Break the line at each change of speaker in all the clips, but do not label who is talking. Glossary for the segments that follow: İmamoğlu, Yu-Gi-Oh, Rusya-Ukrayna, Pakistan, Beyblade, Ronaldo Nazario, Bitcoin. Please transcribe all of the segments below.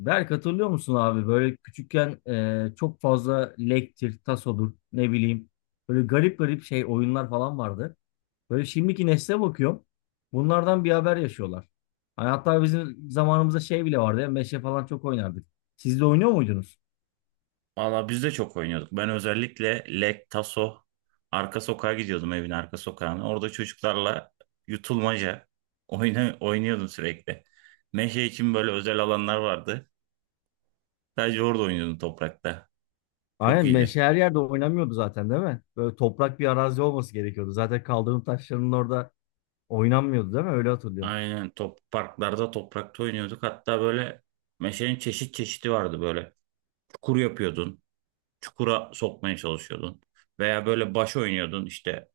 Berk hatırlıyor musun abi böyle küçükken çok fazla lektir, tasodur ne bileyim böyle garip garip şey oyunlar falan vardı. Böyle şimdiki nesle bakıyorum bunlardan bir haber yaşıyorlar. Hani hatta bizim zamanımızda şey bile vardı ya meşe falan çok oynardık. Siz de oynuyor muydunuz?
Valla biz de çok oynuyorduk. Ben özellikle Lek, Taso, arka sokağa gidiyordum evin arka sokağına. Orada çocuklarla yutulmaca oynuyordum sürekli. Meşe için böyle özel alanlar vardı. Sadece orada oynuyordum toprakta. Çok
Aynen
iyiydi.
meşe her yerde oynamıyordu zaten değil mi? Böyle toprak bir arazi olması gerekiyordu. Zaten kaldırım taşlarının orada oynanmıyordu değil mi? Öyle hatırlıyorum.
Aynen, top parklarda toprakta oynuyorduk. Hatta böyle meşenin çeşit çeşidi vardı böyle. Çukur yapıyordun. Çukura sokmaya çalışıyordun. Veya böyle baş oynuyordun işte.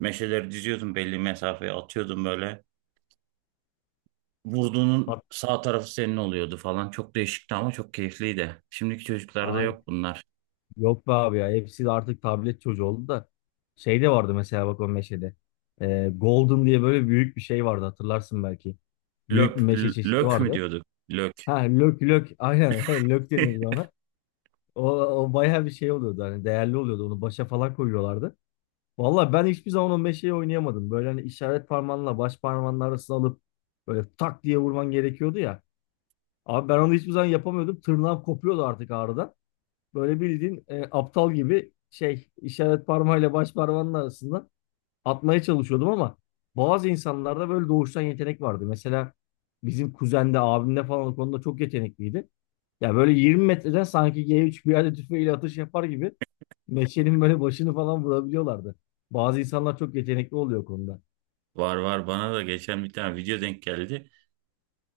Meşeleri diziyordun, belli mesafeye atıyordun böyle. Vurduğunun
Hat-
sağ tarafı senin oluyordu falan. Çok değişikti ama çok keyifliydi. Şimdiki çocuklarda
Ay-
yok bunlar.
Yok be abi ya. Hepsi de artık tablet çocuğu oldu da. Şey de vardı mesela bak o meşede. Golden diye böyle büyük bir şey vardı hatırlarsın belki. Büyük
Löp,
bir meşe çeşidi
lök mü
vardı.
diyorduk? Lök.
Ha lök lök aynen lök deniyordu ona. O bayağı bir şey oluyordu hani değerli oluyordu onu başa falan koyuyorlardı. Vallahi ben hiçbir zaman o meşeyi oynayamadım. Böyle hani işaret parmağınla baş parmağının arasına alıp böyle tak diye vurman gerekiyordu ya. Abi ben onu hiçbir zaman yapamıyordum. Tırnağım kopuyordu artık ağrıdan. Böyle bildiğin aptal gibi şey işaret parmağıyla baş parmağının arasında atmaya çalışıyordum ama bazı insanlarda böyle doğuştan yetenek vardı. Mesela bizim kuzende, abimde falan o konuda çok yetenekliydi. Ya böyle 20 metreden sanki G3 bir yerde tüfeğiyle atış yapar gibi meşenin böyle başını falan vurabiliyorlardı. Bazı insanlar çok yetenekli oluyor o konuda.
Var var, bana da geçen bir tane video denk geldi.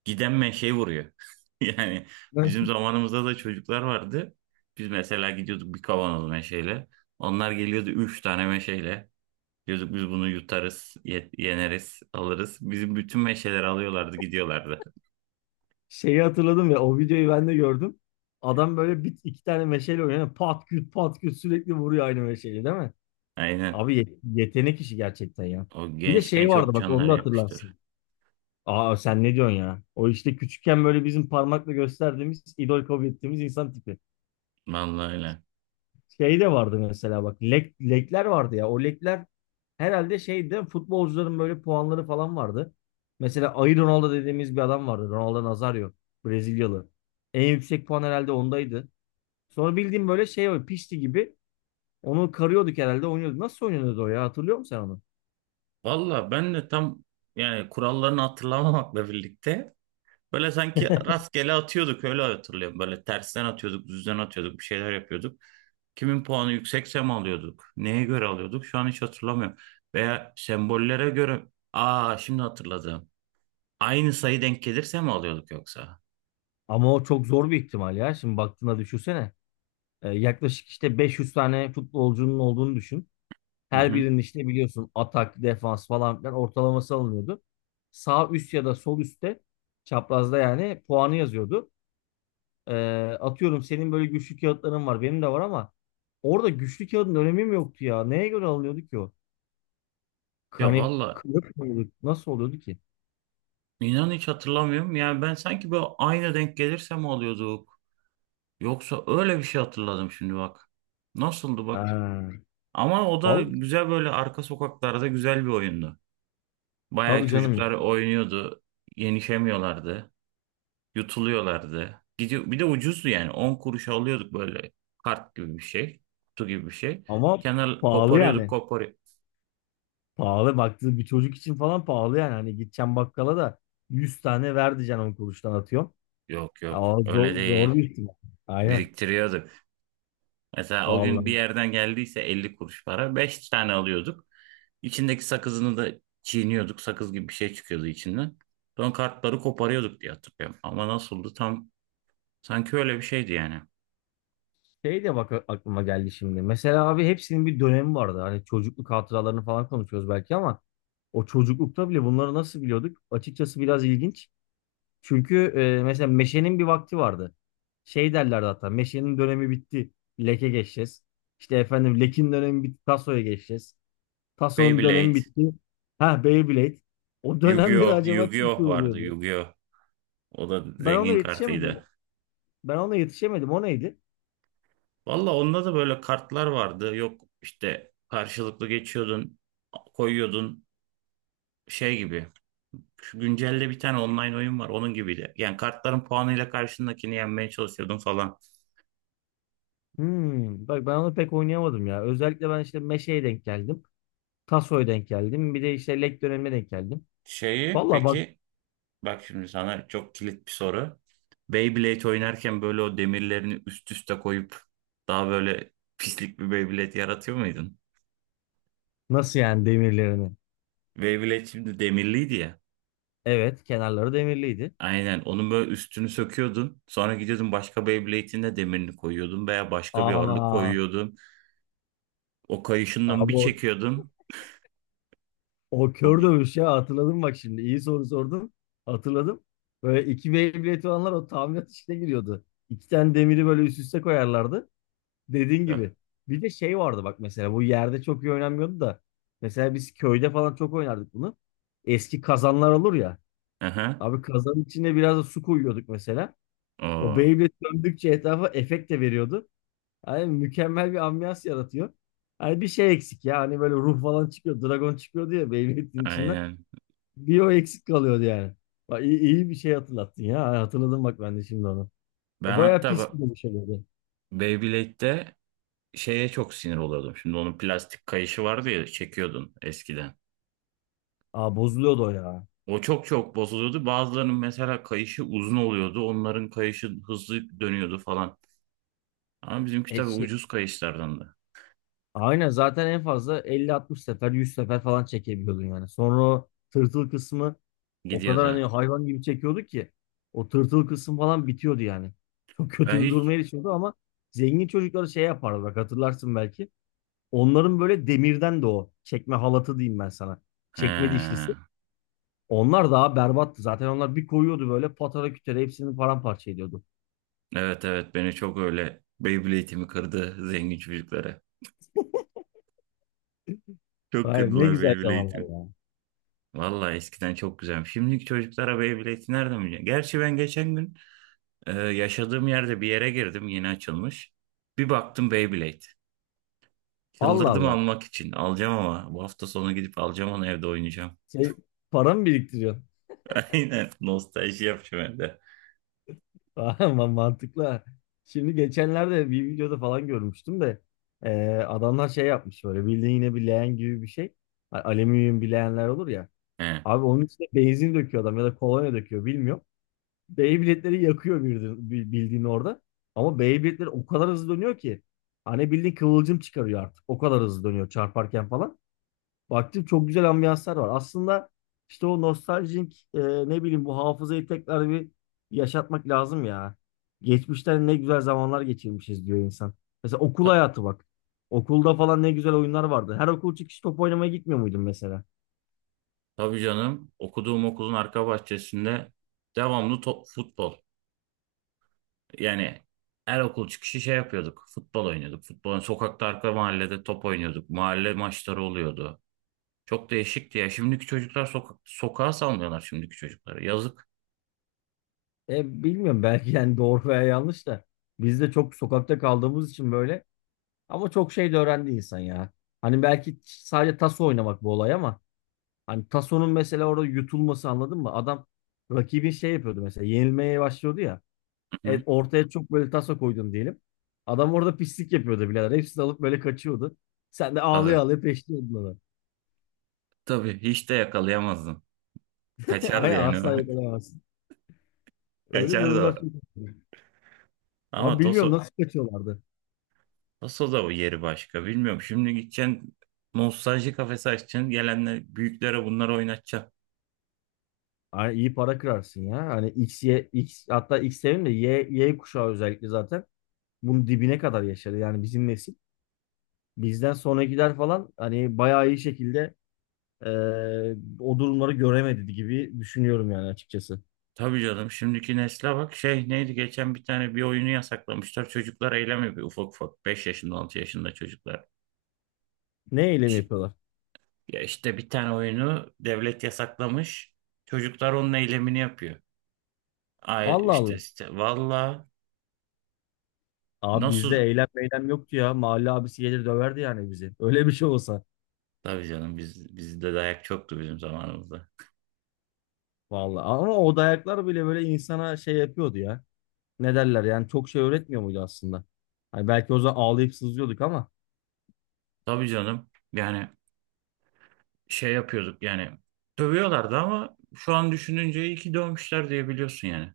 Giden menşeyi vuruyor. Yani bizim
Ben
zamanımızda da çocuklar vardı. Biz mesela gidiyorduk bir kavanoz meşeyle. Onlar geliyordu üç tane meşeyle. Diyorduk biz bunu yutarız, yeneriz, alırız. Bizim bütün meşeleri alıyorlardı, gidiyorlardı.
şeyi hatırladım ya o videoyu ben de gördüm. Adam böyle bir iki tane meşale oynuyor. Pat küt pat küt sürekli vuruyor aynı meşaleyi değil mi?
Aynen.
Abi ye- yetenek işi gerçekten ya.
O
Bir de
gençken
şey vardı
çok
bak onu
canlar
da
yakmıştır.
hatırlarsın. Aa sen ne diyorsun ya? O işte küçükken böyle bizim parmakla gösterdiğimiz, idol kabul ettiğimiz insan tipi.
Vallahi öyle.
Şey de vardı mesela bak. Lek, lekler vardı ya. O lekler herhalde şeydi futbolcuların böyle puanları falan vardı. Mesela Ayı Ronaldo dediğimiz bir adam vardı. Ronaldo Nazario. Brezilyalı. En yüksek puan herhalde ondaydı. Sonra bildiğim böyle şey var. Pişti gibi. Onu karıyorduk herhalde oynuyorduk. Nasıl oynuyordu o ya? Hatırlıyor musun sen onu?
Valla ben de tam, yani kurallarını hatırlamamakla birlikte, böyle sanki rastgele atıyorduk, öyle hatırlıyorum. Böyle tersten atıyorduk, düzden atıyorduk, bir şeyler yapıyorduk. Kimin puanı yüksekse mi alıyorduk? Neye göre alıyorduk? Şu an hiç hatırlamıyorum. Veya sembollere göre, aa şimdi hatırladım. Aynı sayı denk gelirse mi alıyorduk yoksa?
Ama o çok zor bir ihtimal ya. Şimdi baktığında düşünsene. Yaklaşık işte 500 tane futbolcunun olduğunu düşün.
Hı
Her
hı.
birinin işte biliyorsun atak, defans falan filan ortalaması alınıyordu. Sağ üst ya da sol üstte çaprazda yani puanı yazıyordu. Ee, atıyorum senin böyle güçlü kağıtların var. Benim de var ama orada güçlü kağıdın önemi mi yoktu ya? Neye göre alınıyordu ki o?
Ya
Kanet
valla,
kılıf mı oluyordu? Nasıl oluyordu ki?
inan hiç hatırlamıyorum. Yani ben sanki böyle aynı denk gelirse mi alıyorduk? Yoksa öyle bir şey hatırladım şimdi bak. Nasıldı
Ha,
bak? Ama o da
vallahi
güzel, böyle arka sokaklarda güzel bir oyundu. Bayağı
tabii
çocuklar
canım.
oynuyordu. Yenişemiyorlardı. Yutuluyorlardı. Gidiyor, bir de ucuzdu yani. 10 kuruşa alıyorduk böyle kart gibi bir şey. Kutu gibi bir şey.
Ama
Kenar
pahalı
koparıyorduk
yani.
kopar.
Pahalı baktığı bir çocuk için falan pahalı yani. Hani gideceğim bakkala da 100 tane ver diyeceksin 10 kuruştan atıyorum.
Yok yok,
Aa,
öyle
zor
değil.
bir ihtimal. Aynen.
Biriktiriyorduk. Mesela o gün bir
Vallahi.
yerden geldiyse 50 kuruş para, 5 tane alıyorduk. İçindeki sakızını da çiğniyorduk. Sakız gibi bir şey çıkıyordu içinden. Sonra kartları koparıyorduk diye hatırlıyorum. Ama nasıldı tam? Sanki öyle bir şeydi yani.
Şey de bak aklıma geldi şimdi. Mesela abi hepsinin bir dönemi vardı. Hani çocukluk hatıralarını falan konuşuyoruz belki ama o çocuklukta bile bunları nasıl biliyorduk? Açıkçası biraz ilginç. Çünkü mesela meşenin bir vakti vardı. Şey derlerdi hatta meşenin dönemi bitti. Leke geçeceğiz. İşte efendim lekin dönemi bitti. Tasoya geçeceğiz. Taso'nun dönemi
Beyblade,
bitti. Ha Beyblade. O dönemleri
Yu-Gi-Oh,
acaba kim
Yu-Gi-Oh vardı,
kuruluyordu?
Yu-Gi-Oh. O da
Ben ona
zengin
yetişemedim.
kartıydı.
Ben ona yetişemedim. O neydi?
Valla onda da böyle kartlar vardı. Yok işte, karşılıklı geçiyordun, koyuyordun şey gibi. Şu güncelde bir tane online oyun var, onun gibiydi. Yani kartların puanıyla karşındakini yenmeye çalışıyordun falan.
Hmm, bak ben onu pek oynayamadım ya. Özellikle ben işte Meşe'ye denk geldim. Taso'ya denk geldim. Bir de işte Lek dönemine denk geldim.
Şeyi
Valla bak
peki, bak şimdi sana çok kilit bir soru. Beyblade oynarken böyle o demirlerini üst üste koyup daha böyle pislik bir Beyblade yaratıyor muydun?
nasıl yani demirlerini.
Beyblade şimdi demirliydi ya.
Evet kenarları demirliydi.
Aynen. Onun böyle üstünü söküyordun. Sonra gidiyordun başka Beyblade'in de demirini koyuyordun veya başka bir ağırlık
Aa,
koyuyordun. O kayışından
abi
bir
o,
çekiyordun.
o
Çok
kör
iyi.
dövüş ya hatırladım bak şimdi. İyi soru sordun. Hatırladım. Böyle iki Beyblade olanlar o tamirat işine giriyordu. İki tane demiri böyle üst üste koyarlardı. Dediğin gibi. Bir de şey vardı bak mesela bu yerde çok iyi oynanmıyordu da. Mesela biz köyde falan çok oynardık bunu. Eski kazanlar olur ya.
Aha.
Abi kazanın içine biraz da su koyuyorduk mesela. O
Oo,
Beyblade döndükçe etrafa efekt de veriyordu. Hani mükemmel bir ambiyans yaratıyor. Hani bir şey eksik ya. Hani böyle ruh falan çıkıyor. Dragon çıkıyordu ya Beyblade'in içinden.
aynen.
Bir o eksik kalıyordu yani. Bak iyi bir şey hatırlattın ya. Hatırladım bak ben de şimdi onu. O
Ben
bayağı
hatta
pis
ba-
bir şey oluyordu.
Beyblade'de şeye çok sinir oluyordum. Şimdi onun plastik kayışı vardı ya, çekiyordun eskiden.
Aa bozuluyordu o ya.
O çok çok bozuluyordu. Bazılarının mesela kayışı uzun oluyordu. Onların kayışı hızlı dönüyordu falan. Ama bizimki
E,
tabii
şey.
ucuz kayışlardan da
Aynen zaten en fazla elli, altmış sefer 100 sefer falan çekebiliyordun yani. Sonra o tırtıl kısmı o kadar
gidiyordu.
hani hayvan gibi çekiyordu ki o tırtıl kısım falan bitiyordu yani. Çok
Ben
kötü bir duruma
hiç...
erişiyordu ama zengin çocukları şey yapardı bak hatırlarsın belki. Onların böyle demirden de o çekme halatı diyeyim ben sana. Çekme
He.
dişlisi. Onlar daha berbattı. Zaten onlar bir koyuyordu böyle patara kütere hepsini paramparça ediyordu.
Evet evet, beni çok öyle, Beyblade'imi kırdı zengin çocuklara. Çok
Hayır ne
kırdılar
güzel zamanlar
Beyblade'imi.
ya.
Vallahi eskiden çok güzelmiş. Şimdiki çocuklara Beyblade'i nereden bilecek? Gerçi ben geçen gün yaşadığım yerde bir yere girdim, yeni açılmış. Bir baktım, Beyblade.
Allah
Çıldırdım
Allah.
almak için. Alacağım, ama bu hafta sonu gidip alacağım, onu evde oynayacağım.
Şey, para mı biriktiriyorsun?
Aynen, nostalji yapacağım evde.
Ama mantıklı. Ha. Şimdi geçenlerde bir videoda falan görmüştüm de adamlar şey yapmış böyle bildiğin yine bir leğen gibi bir şey. Alüminyum bir leğenler olur ya.
He.
Abi onun içine benzin döküyor adam ya da kolonya döküyor bilmiyorum. Beyblade'leri yakıyor bildiğin, bildiğin orada. Ama Beyblade'ler o kadar hızlı dönüyor ki. Hani bildiğin kıvılcım çıkarıyor artık. O kadar hızlı dönüyor çarparken falan. Baktım çok güzel ambiyanslar var. Aslında işte o nostaljik ne bileyim bu hafızayı tekrar bir yaşatmak lazım ya. Geçmişten ne güzel zamanlar geçirmişiz diyor insan. Mesela okul
Ta-
hayatı bak. Okulda falan ne güzel oyunlar vardı. Her okul çıkışı top oynamaya gitmiyor muydun mesela?
tabii canım, okuduğum okulun arka bahçesinde devamlı top, futbol. Yani her okul çıkışı şey yapıyorduk. Futbol oynuyorduk. Futbol, sokakta, arka mahallede top oynuyorduk. Mahalle maçları oluyordu. Çok değişikti ya. Şimdiki çocuklar sokak, sokağa salmıyorlar şimdiki çocukları. Yazık.
Bilmiyorum belki yani doğru veya yanlış da. Biz de çok sokakta kaldığımız için böyle. Ama çok şey de öğrendi insan ya. Hani belki sadece tas oynamak bu olay ama. Hani Tasso'nun mesela orada yutulması anladın mı? Adam rakibin şey yapıyordu mesela yenilmeye başlıyordu ya.
Hı hı.
Ortaya çok böyle Tasso koydun diyelim. Adam orada pislik yapıyordu birader. Hepsini alıp böyle kaçıyordu. Sen de
Tabii.
ağlaya ağlaya peşliyordun onu.
Tabii. Hiç de yakalayamazdın. Kaçardı
Ay
yani. O.
asla yakalayamazsın. Öyle
Kaçardı o.
durumlar çok oluyor.
Ama
Abi bilmiyorum
Toso,
nasıl kaçıyorlardı.
Toso da bu yeri başka. Bilmiyorum. Şimdi gideceksin, nostalji kafesi açacaksın. Gelenler büyüklere bunları oynatacaksın.
Ay, iyi para kırarsın ya. Hani X, Y, X hatta X demeyeyim de Y, Y kuşağı özellikle zaten bunun dibine kadar yaşadı. Yani bizim nesil. Bizden sonrakiler falan hani bayağı iyi şekilde o durumları göremedi gibi düşünüyorum yani açıkçası.
Tabii canım, şimdiki nesle bak, şey neydi, geçen bir tane bir oyunu yasaklamışlar, çocuklar eylemi, bir ufak ufak 5 yaşında 6 yaşında çocuklar,
Ne eylem
Şi-
yapıyorlar?
ya işte bir tane oyunu devlet yasaklamış, çocuklar onun eylemini yapıyor. Ay,
Allah
işte,
Allah.
işte valla,
Abi bizde
nasıl,
eylem meylem yoktu ya. Mahalle abisi gelir döverdi yani bizi. Öyle bir şey olsa.
tabii canım, biz bizde dayak çoktu bizim zamanımızda.
Vallahi ama o dayaklar bile böyle insana şey yapıyordu ya. Ne derler yani çok şey öğretmiyor muydu aslında? Hani belki o zaman ağlayıp sızlıyorduk ama
Tabii canım yani, şey yapıyorduk yani, dövüyorlardı ama şu an düşününce iyi ki dövmüşler diye biliyorsun yani.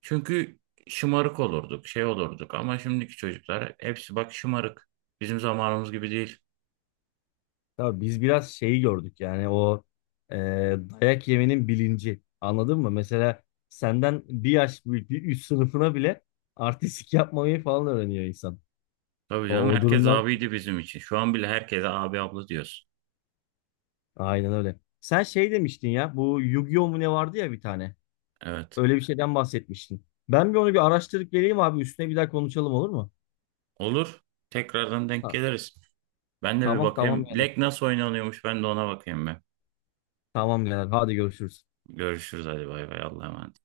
Çünkü şımarık olurduk, şey olurduk ama şimdiki çocuklar hepsi bak şımarık. Bizim zamanımız gibi değil.
tabii biz biraz şeyi gördük yani e, dayak yemenin bilinci. Anladın mı? Mesela senden bir yaş büyük bir üst sınıfına bile artistik yapmayı falan öğreniyor insan.
Tabii canım,
O
herkes
durumdan
abiydi bizim için. Şu an bile herkese abi abla diyoruz.
aynen öyle. Sen şey demiştin ya bu Yu-Gi-Oh mu ne vardı ya bir tane.
Evet.
Öyle bir şeyden bahsetmiştin. Ben bir onu bir araştırıp geleyim abi üstüne bir daha konuşalım olur mu?
Olur. Tekrardan denk
Ha,
geliriz. Ben de bir
tamam
bakayım.
yani.
Lek nasıl oynanıyormuş, ben de ona bakayım ben.
Tamam yani. Hadi görüşürüz.
Görüşürüz, hadi bay bay, Allah'a emanet.